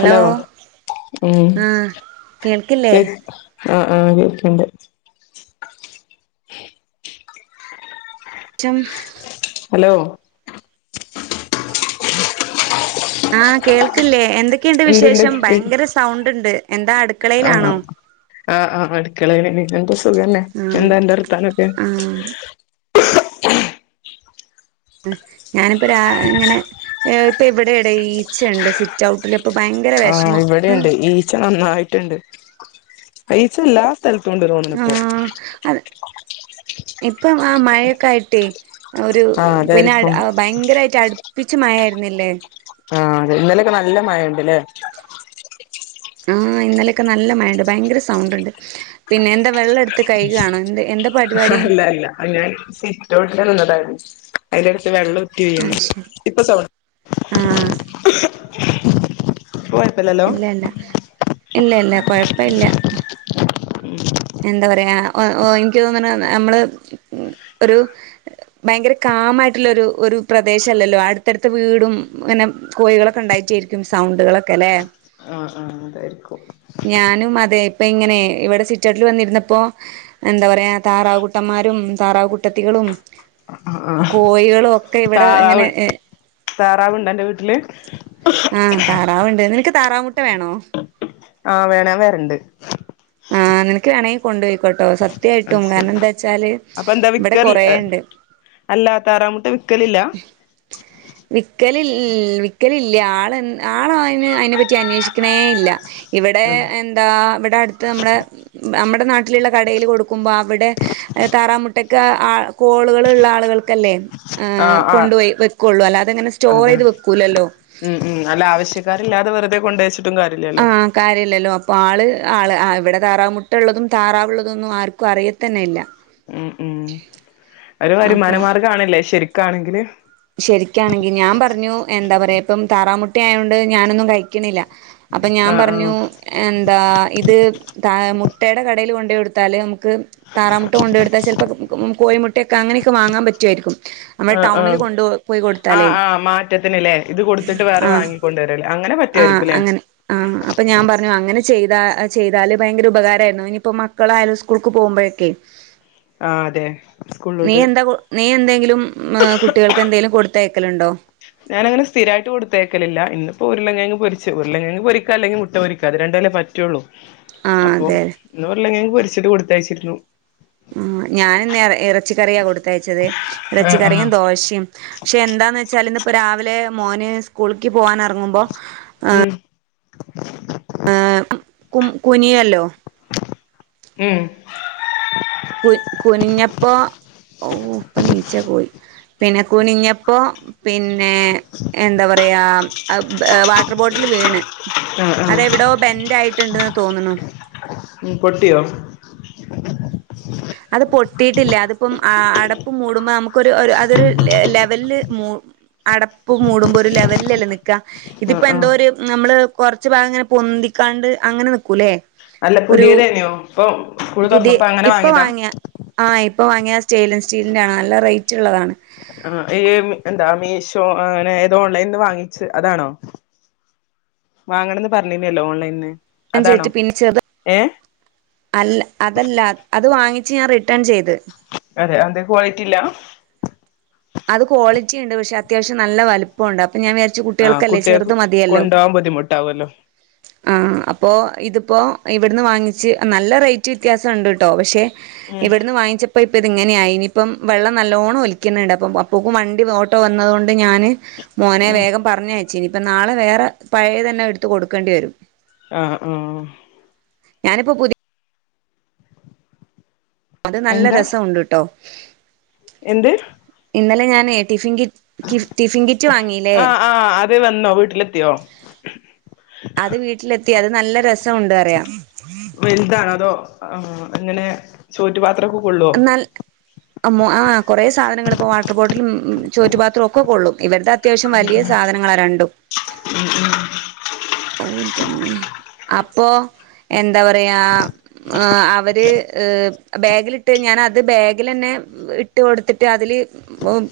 Hello ഉം ആഹ് കേൾക്കില്ലേ കേ അഹ് ആഹ് കേക്ക്ണ്ട്. റ്റും ഹലോ ആഹ് കേൾക്ക്ല്ലേ എന്തൊക്കെയ്ണ്ട് ഇണ്ട്ണ്ട് വിശേഷം. ഭയങ്കര സൗണ്ട്ണ്ട്. എന്താ ആഹ് അടുക്കളയ്ലാണോ? ആഹ് ആഹ് അട്ക്കളേലെന്നെ. എന്താ സുഖല്ലെ. ആഹ് എന്ത അന്റെ വർത്താനൊക്കെ ആഹ് ഞാനിപ്പരാ ഇങ്ങനെ ഇപ്പ ഇവ്ടെ എടെ ഈച്ചണ്ട് സി റ്റൗട്ട്ല് പ്പൊ ബയ ആഹ്. ഇവടിണ്ട് ഈച്ച നന്നായിട്ട്ണ്ട്. ഈച്ചല്ലാ സ്ഥൽത്തുണ്ട്‌ തോന്ന്ണ്പ്പോ അതെ, ഇപ്പം ആ മഴയൊക്കെ ആയ്ട്ടെ. ഒരു, ആഹ് പിന്നഅട്, അതായിരിക്കും ഭയങ്കരായിട്ട് അട്പ്പിച്ച് മയര്ന്നില്ലേ? ആഹ് അതെ ഇന്നലൊക്കെ നല്ല മഴയ്ണ്ട്ലേ ആഹ് ഇന്നലെക്കെ നല്ല മയണ്ട്, ഭയങ്കര സൗണ്ട്ണ്ട്, പിന്നെ എന്താ വെള്ളട്ത്ത് കയ്കാണോ എന്ത എന്തപ് അല്ല അല്ല ഞാൻ സിറ്റ്ഔട്ടിൽ നിന്നതായ്രുന്നു. അയ്ന്റെ അടുത്ത് വെള്ളം ഉറ്റി വീഴുന്നുണ്ട് അയ്ശെരി ഇപ്പൊ സൗണ്ട് ആഹ് [inaudible] പ്പ കൊയപ്പല്ലൽ ഇല്ല ഇല്ല. ഇല്ല ഇല്ല കൊയപ്പം ഇല്ല. എന്താ പറയാ ഓ ഓ ഇൻക്ക് തോന്ന്ണു നമ്മള് ഒരു ഭയങ്കര കാമായ്ട്ട്ള്ളൊരു ഒരു പ്രദേശല്ലല്ലോ,, അട്ത്തത്തട്ത്ത വീടും പിന്നെ കോയികളൊക്കെണ്ടായിട്ടേരിക്കും സൗണ്ടുകളൊക്കെ ലേ ആഹ് ആഹ് അതായ്രിക്കും. ഞാനും അതെ ഇപ്പ ഇങ്ങനെ ഇവ്ടെ സി റ്റൗട്ടിൽ വന്നിര്പ്പോ എന്ത പറയാ താറാവ് കുട്ടമ്മാരും താറാവ് കുട്ടത്തികളും ആഅആഹ് കോയ്ളു ഒ താറാവ് താറാവ്ണ്ടന്റെ വീട്ടില് ആഹ് താറാവ്ണ്ട്, നിനക്ക് താറാവ് മുട്ട വേണോ? ആഹ് വേണം. ഞാൻ വെരണ്ട്. ആഹ് നിനക്ക് വേണെങ്കി കൊണ്ട് പൊയ്ക്കൊ ട്ടോ സത് അത് ത്യായിട്ടും. ശരി കാരണം ന്താച്ചാല് വടെ കൊറേണ്ട്. അല്ലാ താറാമുട്ട വിക്കലില്ല? വിക്കല്ൽ വിക്കലില്യ ആള് ആളയ്ന് അയ്നെപ്പറ്റി അന്വേഷിക്ക്‌ണേല്ല. ഇവ്ടെ ഉം എന്താ ഇവ്ടട്ത്ത് നമ്മടെ നമ്മടെ നാട്ടില്ള്ള കടേല് കൊടുക്കുമ്പോ അവ്ടെ താറാമുട്ടക്ക് ആ കോള്കള് ള്ള ആളുകൾക്കല്ലേ? ഏഹ് ആഹ് ആഹ് കൊണ്ടോയി വെക്ക്വള്ളൂ. അല്ലാതെങ്ങനെ അതാ സ്റ്റോറെയ്ത് വെക്കൂല്ലല്ലോ. ഉം ഉം അല്ല ആശ്യക്കാരില്ലാതെ വെറുതെ കൊണ്ടുവെച്ചിട്ടും കാര്യല്ലല്ലോ കാര്യല്ലല്ലോ. പ്പോ ആള് ആള് ഇവ്ടെ താറാമുട്ടള്ളതും താറാവ്ള്ളതൊന്നും ആർക്കും അറിയത്തന്നെ ഇല്ല. ഉ ഉം ഒര് വര്മാനമാർഗ്ഗാണ്ലേ ശെരിക്കാണെങ്കില് ശെരിക്കാണെങ്കി, ഞാൻ പറഞ്ഞു എന്താ പറയാ ഇപ്പം താറാമുട്ടയായോണ്ട് ഞാനൊന്നും കഴിക്ക്‌ണില്ല. അപ്പ ആഹ് ആഹ് ഞാമ്പറഞ്ഞു എന്താ ഇത് താ മുട്ടേടെ കടേല് കൊണ്ടയൊട്ത്താല് നമ്മക്ക് താറാമുട്ട കൊണ്ടയൊടുത്താ ചെൽപ്പോ കോയിമുട്ടയൊക്കെ അങ്ങനെയൊക്കെ വാങ്ങാൻ പറ്റുവാരിക്കും. നമ്മടെ ആഹ് ടൗണില് ആഹ് കൊണ്ട്പൊ പോയി കൊടുത്താലേ ആഹ് ആഹ് ആഹ് കൊണ്ടുരല് അങ്ങനെപ ആഹ് അങ്ങനെ ആ അപ്പ ഞാൻ പറഞ്ഞു അങ്ങനെ ചെയ്ത ചെയ്താല് ഭയങ്കര ഉപകാരായ്രുന്നു ഇനിപ്പ മക്കളായാലും സ്കൂൾക്ക് പോകുമ്പൊഴൊക്കെ ആഹ് അതെ സ്കൂൾലോട്ട് എന്താ നീ എന്തെങ്കിലും ഏഹ് കുട്ടികൾക്ക് എന്തേലും കൊടുത്തയക്കലുണ്ടോ ഞാനങ്ങനെ സ്ഥിരായിട്ട് കൊടുത്തയക്കലില്ല ഇന്നിപ്പോ ഉരുളംകിഴങ്ങ് പൊരിച്ചു ഉരുളംകിഴങ്ങ് പൊരിക്ക അല്ലെങ്കി മുട്ട പൊരിക്ക കതിരൊണ്ടെലെ പറ്റുവൊള്ളൂ ആഹ് അപ്പം അതെ ഇന്ന് ഉരുളംകിഴങ്ങ് പൊരിച്ചിട്ട് കൊടുത്തയച്ചിരുന്നു ഉം ഞാനിന്ന് എർ എറച്ചിക്കറിയാ കൊടുത്തയച്ചത് ആഹ് ആഹ് എറച്ചിക്കറിയും ദോശിം ക്ഷെ എന്താന്ന് വെച്ചാല് ഇന്നിപ്പ രാവിലെ മോന് സ്കൂളീക്ക് പോകാൻ എറങ്ങുമ്പം ഉം ആഹ് കും കുനിയല്ലോ. ഉം. കുൻ കുനിഞ്ഞപ്പോ ഔഹ് പ്പൊ നീച്ചാ കോയി. പിന്നെ കുനിഞ്ഞപ്പോ പിന്നെ എന്താ പറയാ വാട്ടർ ബോട്ടില് വീണ് ആഹ് ആഹ് അതെവിടോ ബെന്റ് ആയിട്ടുണ്ടെന്ന് തോന്നുണു ഉം പൊട്ടിയോ അത് പൊട്ടിയിട്ടില്ല. അതിപ്പം ആ അടപ്പ് മൂടുമ്പോ നമ്മക്കൊരു ഒരു അതൊരു ലെ ലെവൽല് മൂ അടപ്പ് മൂടുമ്പം ഒരു ലെവലിലല്ലേ നിക്ക്‌ ക്ക ആഹ് ഇതിപ്പം ആഹ് എന്തോരു നമ്മള് കൊറച്ചു ഭാഗം ഇങ്ങനെ പൊന്തിക്കാണ്ട് അങ്ങനെ നിക്കൂല്ലേ അല്ല പുതിയതേനിയോ ഇപ്പൊ സ്കൂള് പുതിയ തുറന്നപ്പോ അങ്ങനെ ഇപ്പൊ വാങ്ങിയതാ വാങ്ങിയ ആഹ് ഇപ്പൊ വാങ്ങിയ സ്റ്റെൻലെസ് സ്റ്റീലിന്റെ ആണ് നല്ല റേറ്റ് ഉള്ളതാണ് ആഹ് ഈഹ് എന്താ മീഷോ അങ്ങനെ ഏതോ ഓൺലൈനീന്ന് വാങ്ങിച്ച് അതാണോ വാങ്ങണം ന്ന് പറഞ്ഞീനല്ലോ ഓൺലൈന്ന് അൻഞ്ചേറ്റ് പിന്നിച്ചെത് അല്ല അതല്ല അത് വാങ്ങിച്ച് ഞാൻ റിട്ടേൺ ചെയ്ത് അതെ എന്തെ ക്വാളിറ്റി ഇല്ല അത് ക്വാളിറ്റി ഇണ്ട് പക്ഷേ അത്യാവശ്യം നല്ല വലുപ്പം ഒണ്ട് അപ്പം ഞാൻ വിചാരിച് ച്ചു ആഹ് കുട്ടികൾക്കല്ലേ കുട്ടികൾക്ക് ചെറുത് മതിയല്ലോ കൊണ്ടോവാൻ ബുദ്ധിമുട്ടാവല്ലോ ആഹ് അപ്പോ ഇതിപ്പോ ഇവിട്ന്ന് വാങ്ങിച്ച് നല്ല റേറ്റ് വ്യത്യാസം ഉണ്ട് ട്ടോ. പഷേ, ഉം ഇവിടന്ന് വാങ്ങിച്ചപ്പോ ഇപ്പ ഇത് ഇങ്ങനെയായി ഇനിയിപ്പം വെള്ളം നല്ലോണം ഒലിക്കുന്നുണ്ട് അപ്പോക്കും വണ്ടി ഓട്ടോ വന്നത് കൊണ്ട് ഞാന് മോനെ ഉം വേഗം പറഞ്ഞയ ച്ചിനിപ്പം ന്നാളെ വേറെ പഴയേതന്നെ ഇട്ത്ത് കൊട്ക്കണ്ടിരും. ആഹ് ആഹ് ഞാനിപ്പ പുതി അത് നല്ല എന്താ രസം ഉണ്ട്ട്ടോ എന്ത് ഇന്നലെ ഞാന് ടിഫിൻ കിറ്റ് ടിഫിൻ കിറ്റ് വാങ്ങില്ലേ ആഹ് ആഹ് വന്നോ വീട്ടിലെത്തിയോ അത് വീട്ടിലെത്തി അത് നല്ല രസം ഉണ്ട് അറിയാ വെൽതാണോ അതോ ആഹ് എങ്ങനെ ചോറ്റുപാത്രൊക്കെ കൊള്ളുവോ? അമ്മു ആഹ് കൊറേ സാധനങ്ങളിപ്പം വാട്ടർ ബോട്ടിലും ചോറ്റുപാത്രവും ഒക്കെ കൊള്ളും ഇവരുടെ അത്യാവശ്യം വലിയ സാധനങ്ങളാ രണ്ടും. ഉം ഉം ഔ ഇന്റെ ഇമ്മെ അപ്പൊ എന്താ പറയാ അവര് ഏഹ് ബാഗിലിട്ട് ഞാനത് ബാഗിലന്നെ ഇട്ട് കൊട്ത്ത്ട്ട് അതില് ഉം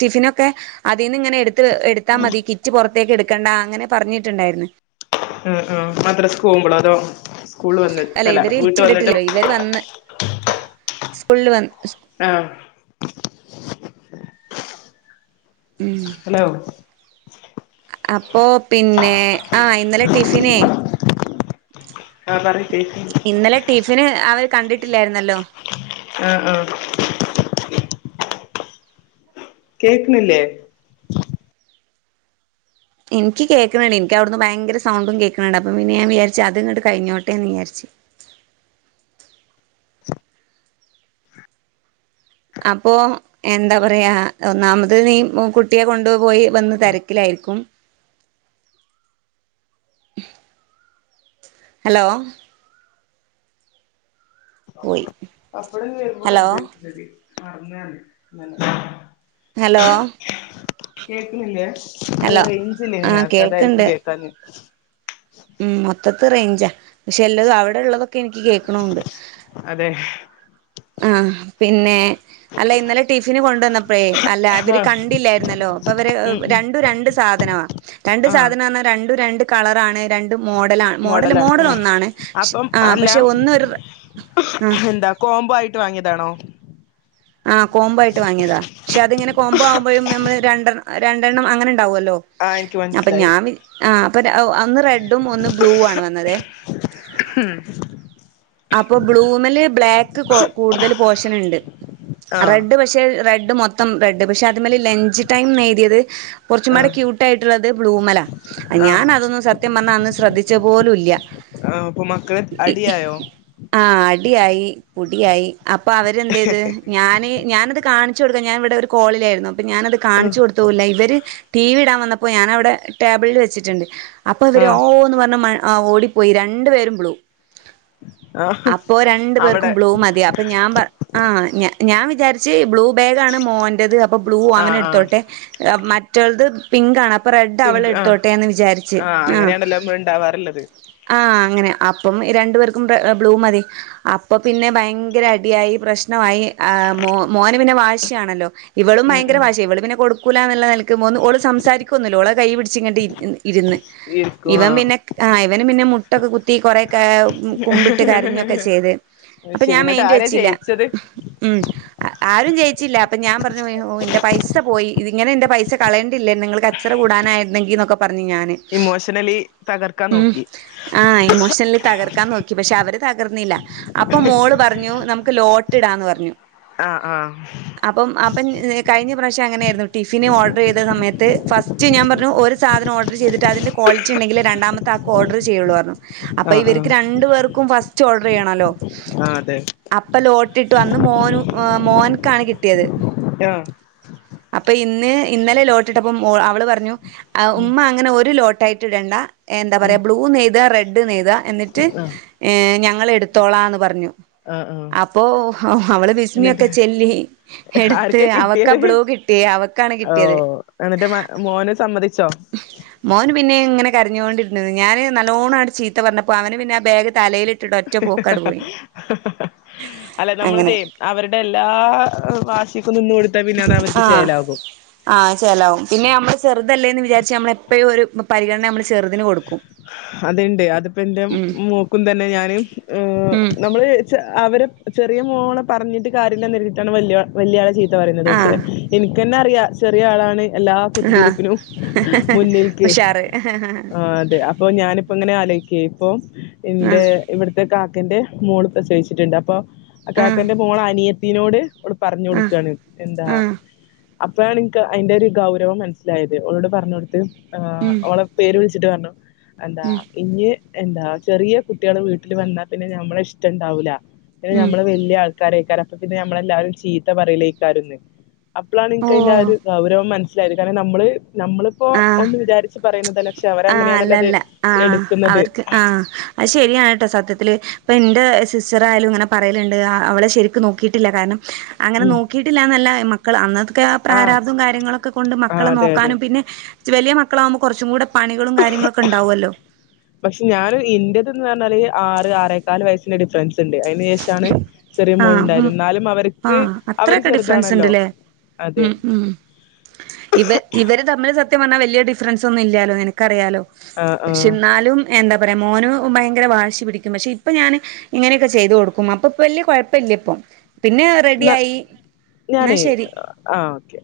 ടിഫിനൊക്കെ അതിന്ന് ഇങ്ങനെടുത്ത് എടുത്താ മതി കിറ്റ് പുറത്തേക്ക് എടുക്കണ്ട അങ്ങനെ പറഞ്ഞി ട്ടുണ്ടായിരുന്ന് ആഹ് ആഹ് മദ്രസ്ക് പോകുമ്പളോ അതോ സ്കൂൾ വന്നി അല്ല ഇവര് വീട്ട് കിറ്റ് വന്നിട്ട് കണ്ടിട്ടില്ല ഇവര് വന്ന് സ്കൂളിൽ വന്ന് സ് ആഹ് ഉം ഹലോ.. അപ്പോ പിന്നെ.,. ആ ഇന്നലെ ടിഫിനേ ആ പറി കേക്ക്‌ണ് ണ്ട്. ഇന്നലെ ടിഫിന് അവയ് കണ്ടിട്ടില്ലായിരുന്നല്ലോ. ആ ആഹ് കേക്ക്ണില്ലേ? ഇന്ക് കേൾക്കുണ് ണ്ട് ഇന്ക്കവിടുന്ന് ഭയങ്കര സൗണ്ടും കേൾക്കുണ് ണ്ട് അപ്പ പിന്നെ ഞാൻ വിചാരിച് അതിങ്ങട്ട് കഴിഞ്ഞോട്ടന്ന് വിചാരിച്ചു. അപ്പോ.. എന്താ പറയാ ഒന്നാമത് നീ മ് കുട്ടിയെ കൊണ്ട് പോയി വന്ന് തിരക്കിലായിരിക്കും. [inaudible] ഹലോ പോയി ഹലോ [inaudible] ഹലോ കേക്കണില്ലേ ഹലോ റേഞ്ചില്ലയ്നു ആ നേരത്തെ അതായിരിക്കും കേൾക്കണ്ട് കേക്കാഞ്ഞ്. ഉം മൊത്തത്തെ റേഞ്ചാ ക്ഷെ എല്ലാതും അവിടെള്ളതൊക്കെ എനിക്ക് കേൾക്കണുണ്ട്. അതെഹ് ആഹ് പിന്നെ.. അല്ല ഇന്നലെ ടിഫിന് കൊണ്ടന്നപ്പഴേ അല്ല അവര് ആഹ് കണ്ടില്ലായിരുന്നല്ലോ പ്പൊവര് ഉം ഉം രണ്ടു രണ്ട് സാധനവാ രണ്ട് ആഹ് സാധനാർഞ്ഞരണ്ടും രണ്ട് കളറാണ് രൻ ണ്ട് മോഡലാണ് മോഡൽ മോഡലാണ് മോഡൽ ഉം അപ്പം ഒന്നാണ്ആ അല്ല പക്ഷെ ഒന്ന് ഒരു ആ കോംബോയിട്ട് വാങ്ങിയതാണോ? ആ കോമ്പായിട്ട് വാങ്ങിയതാ ക്ഷെ അതിങ്ങനെ കോംമ്പോ ആവുമ്പഴും നമ്മള് രണ്ടെ രണ്ടെണ്ണം അങ്ങനെണ്ടാവുവല്ലോ? ആ എനിക്ക് അപ്പൊ മനസ്സിലായി ഞാൻ വി ആ അപ്പൊഅ അന്ന് റെഡും ഒന്ന് ബ്ലൂ ആണ് വന്നത്. ഹ് ഹം അപ്പൊ ബ്ലൂമല് ബ്ലാക്ക് കോ കൂടുതൽ പോഷന്ണ്ട് ആ റെഡ്പറ്റ് ക്ഷേ റെഡ് മൊത്തം റെഡ് പക്ഷെ അതമ്മൽ ലഞ്ച് ടൈംന്നെ യ്തിയത് കുറച്ചും ആ പാടെ ക്യൂട്ടായിട്ടുള്ളത് ബ്ലൂമല. ആ ഞാനതൊന്നും സത്യം പറഞ്ഞാ അന്ന് ശ്രദ്ധിച്ച പോലും ഇല്ല. പ്പൊ മക്കള് അടിയായൊ? ആ അടിയായി പുടിയായി അപ്പൊ അവരെന്തേയ് തെ? ഞാന് ഞാനത് കാണിച്ച കൊടുക്ക ഞാൻ ഇവിടെ ഒരു കോളിലയിരുന്നു അപ്പൊ ഞാനത് ആ കാണിച്ചു കൊടുത്ത ല്ല ഇവര് ടി വി ഇടാൻ വന്നപ്പോ ഞാനവിടെ ടേബിളിൽ വെച്ചിട്ടുണ്ട്. ഹ് അപ്പൊ ആ വര് ഓന്ന് പറഞ്ഞ് ഓടിപ്പോയി രണ്ടു പേരും ബ്ലു. ആ അപ്പോ രണ്ടു പേർക്കും അവിടെ ബ്ലൂ മതി. അപ്പൊ ഞാൻ പറ ആ ഞ ഞാൻ വിചാരി ഏ ബ്ലൂ ബാഗണ് മോന്റെത് അപ്പൊ ബ്ലൂ ആ അവന് ആ എടുത്തോട്ടെ മറ്റൊൾത് പി ങ്കാണ് അപ്പൊ റെഡ് അവളെ പിങ്ക് ആ ടുത്തോട്ടെന്ന് വിചാരിച്ച് ആ അങ്ങനെയാണല്ലോ നമ്മൾ ഉണ്ടാവാറുള്ളത് ആ ആഹ് അങ്ങനെ അപ്പം രണ്ടു പേർക്കും റെബ്ലൂ മതി. അപ്പൊ പിന്നെ ഭയങ്കര അടിയായി പ്രശ്നവാ യി ആ മോ മോന് പിന്നെ വാശിയാണല്ലോ. ഇവളും ഉം ഭയങ്കര ഉം വാശിയ ഇവൾ പിന്നെ കൊടുക്കൂ ലാന്ന്ള്ള നില ഒന് ഓള് സംസാരിക്കൊന്നുല്ല ഓളത് കയ്യി പിടിച്ച് ങ്ങട്ട് ഇര് ഇരുന്ന് ഇരിക്കും ആ ഇവൻ പിന്നെ ആ ഇവന് പിന്നെ മുട്ടൊക്കെ കുത്തി കൊറെ കേ കുമ്പി കരഞ്ഞൊക്കെ ചെയ്ത് അപ്പൊ ശരി ഞാൻ എന്നിട്ട് മെയ്ന്റ് ആരാ വച്ചില്ല ജയിച്ചത് മ് അ ആരും ജയിച്ചില്ല അപ്പൊ ഞാൻ പറഞ്ഞു ഓ ന്റെ പൈസ പോയി ഇത് ങ്ങനെ ന്റെ പൈസ കളയേണ്ടില്ലന്ന് നിങ്ങ ക ച്ചറകൂടാനായിരുന്നെങ്കി ന്നൊക്കെ പറഞ്ഞുഞാൻ. ഇമോഷണലി തകർക്കാൻ മ് നോക്കി ആ ഇമോഷണലി തകർക്കാൻ നോക്കി പക്ഷേ അവ ർന്നില്ല അപ്പൊ മോള് പറഞ്ഞു നമുക്ക് ലോട്ട് ഇടാന്ന് പറഞ്ഞു. ആ ആ അപ്പം അപ്പം കഴിഞ്ഞ ഇപ്രാവശ്യം അങ്ങനെയായിരുന്നു ടിഫിന് ഓർഡർ ചെയ്ത സമയത്ത് ഫസ്റ്റ് ഞാൻ പറഞ്ഞു ഒരു സാധനം ഓർഡർ ചെയ്തിട്ട് അതിന്റെ ക്വാളിറ്റിണ്ടെങ്കിലേ രണ്ടാമത്തെ ആക്ക് ഓർഡർ ചെയ്യുള്ളു അപ്പൊ ആ ആ ഇവർക്ക് രണ്ടു പേർക്കും ഫസ്റ്റ് ഓഡർ ചെയ്യണല്ലോ ആ അതെ അപ്പ ലോട്ടിട്ട് അന്ന് മോന് മോൻക്കാണ് കിട്ടിയത് ആഹ് അപ്പൊ ഇന്ന് ഇന്നലെ ലോട്ടിട്ടപ്പം ഓ അവള് പറഞ്ഞു ആ ഉം ഉമ്മ അങ്ങനെ ഒരു ലോട്ട് ആയിട്ട് ഇടണ്ട എന്താ ഉം പറയാ ബ്ലൂന്നെയ്താ റെഡ് നെയ്താ എന്നിട്ട് ആ ഏ ഞങ്ങള് എടുത്തോളാന്ന് പറഞ്ഞു ആ ആ അപ്പോ അവള് ബിസ്മിയൊക്കെ എന്നിട്ട് ചെല്ലി എടുത്ത് അവക്ക് ബ്ലൂ കിട്ടി ട്ടീ അവക്കാണ് കിട്ടിയത് ഓഹ് എന്നിട്ട് മ മോന് സമ്മതിച്ചോ മോന് പിന്നെ ഇങ്ങനെ കരഞ്ഞുകൊണ്ടിരുന്നത് ഞാന് നല്ലോണാണ്ട് ചീത്ത പറഞ്ഞപ്പോ അവന് പിന്നെ ആ ബാഗ്തലയിലിട്ട് അല്ല അങ്ങനെ നമ്മൾതേയ് അവരുടെ എല്ലാ വാഷിക്കും നിന്ന്കൊടു ആഹ് ആഹ് അത്‌ ചേലാവും പിന്നെ നമ്മള് ചെറുതല്ലേ എന്ന് വിചാരിച്ച് നമ്മളെപ്പഴും ഒരു പരിഗണന നമ്മ ചെറുതിന് കൊടു ക്കും അത്ണ്ട് അതിപ്പ എന്റെ മോ മോക്കും തന്നെ ഞാന് ആഹ് ഉം നമ്മള് അവരെ ചെറിയ മോളെ പറഞ്ഞിട്ട് കാര്യല്ലന്നെര്തീട്ടാണ് വല്ല്യ വല്ല്യാളെ ചീത്ത പറയുന്നത് പക്ഷേ ആഹ് എനിക്ക് ക്കന്നെ അറിയാ ചെറിയ ആളാണ് എല്ലാ കുത്തിതിരിപ്പിനും മുന്നിൽക്ക് ണ്ട് ആഹ് അതെ അപ്പൊ ഞാനിപ്പോ ഇങ്ങനെ ആലോയിക്കേയ് ഇപ്പൊ ഇന്റെ ആഹ് ഇവിടുത്തെ കാക്കന്റെ മോള് പ്രസവിച്ചിട്ടുണ്ട് അപ്പൊ ആ ആഹ് കാക്കന്റെ മോളെ അനിയത്തിനോട് ഓള് പറഞ്ഞു കൊടുക്കാണ് എന്താ ആഹ് അപ്പോഴാണ്ൻക്ക് അയിന്റെ ഒരു ഗൗരവം മൻസ്സിലായത് ഓളോട് പർഞ്ഞൊട്ത്ത് ആഹ് ഉം ഓളെ പേര് വിൾച്ച് ട്ട് പറഞ്ഞു എന്താ ഉം ഇഞ്ഞി എന്താ ചെറിയ കുട്ടികള് വീട്ടിൽ വന്നാ പിന്നെ ഞമ്മള ഇഷ്ടണ്ടാവൂല പിന്നെ ഉം ഞമ്മള് വല്ല്യ ആൾക്കാരയ്ക്കാരം അപ്പ പിന്നെ നമ്മളെ എല്ലാരും ചീത്ത പറലയ്ക്കാരംന്ന് അപ്പളാണ് ഇൻക്കയ്ന്റെ ആ ഓഹ് ഒരു ഗൗരവം മനസ്സിലായത് കാരണം നമ്മള് നമ്മളിപ്പോ ആഹ് ഒന്ന് വിചാരിച്ച് പറയുന്നതല്ല പക്ഷെ ആഹ് അല്ല അവരങ്ങനെയാണല്ലോ അത് അല്ല ആഹ് എടുക്കുന്നത് അവര്ക്ക് ആഹ് അത് ശരിയാണ് കെട്ടോ സത്യത്തില് ഇപ്പന്റെ സിസ്റ്ററായാലും ഇങ്ങനെ പറയലുണ്ട് അവളെശരി ക്ക് നോക്കിയിട്ടില്ല കാരണം അങ്ങനെ ഉം നോക്കിയിട്ടില്ല എന്നല്ല മക്കള് അന്നൊക്കെ ആ പ്രാരാബ്തും കാര്യങ്ങളൊക്കെ കൊണ്ട് ആ മക്കളെ അതെ അതെ നോക്കാനും പിന്നെ ച്ച് വല്ല്യ മക്കളാവകുമ്പോ കൊർച്ചും കൂടെ പണികളും കാര്യങ്ങളും ഒക്കെണ്ടാവുമല്ലോ പക്ഷേ ഞാൻ ഇന്റത് എന്ന് പറഞ്ഞാല് ആറ് ആറേക്കാല് വയസ്സിന്റെ ഡിഫറൻസ്ണ്ട് അതിന് ശേഷാണ് ചെറിയ ആഹ് ഉം മോളുണ്ടായിരുന്നു ന്നാലും അവർക്ക് ആഹ് അവര് അത്രയൊക്കെ ഡിഫറൻസ് ചെറുതാണല്ലോ ഉണ്ട്ല്ലേ അതെ ഉം ഉം ഇവ ഇവര് തമ്മില് സത്യം പറഞ്ഞാ വലിയ ഡിഫറൻസൊന്നും ഇല്ലാലോ നിനക്കറിയാലോ ആ ആ പക്ഷേ ന്നാലും എന്താ പറയാ മോനും ഭയങ്കര വാശി പിടിക്കും പക്ഷേ ഇപ്പൊ ഞാന് ഇങ്ങനെയൊക്കെ ചെ ചെയ്ത് കൊടുക്കും അപ്പൊ ഇപ്പ വല്ല്യ കുഴപ്പല്ല ഇപ്പൊ പിന്നെ റെഡി ആയി ന്നാ ശരി ആഹ് ഓക്കെ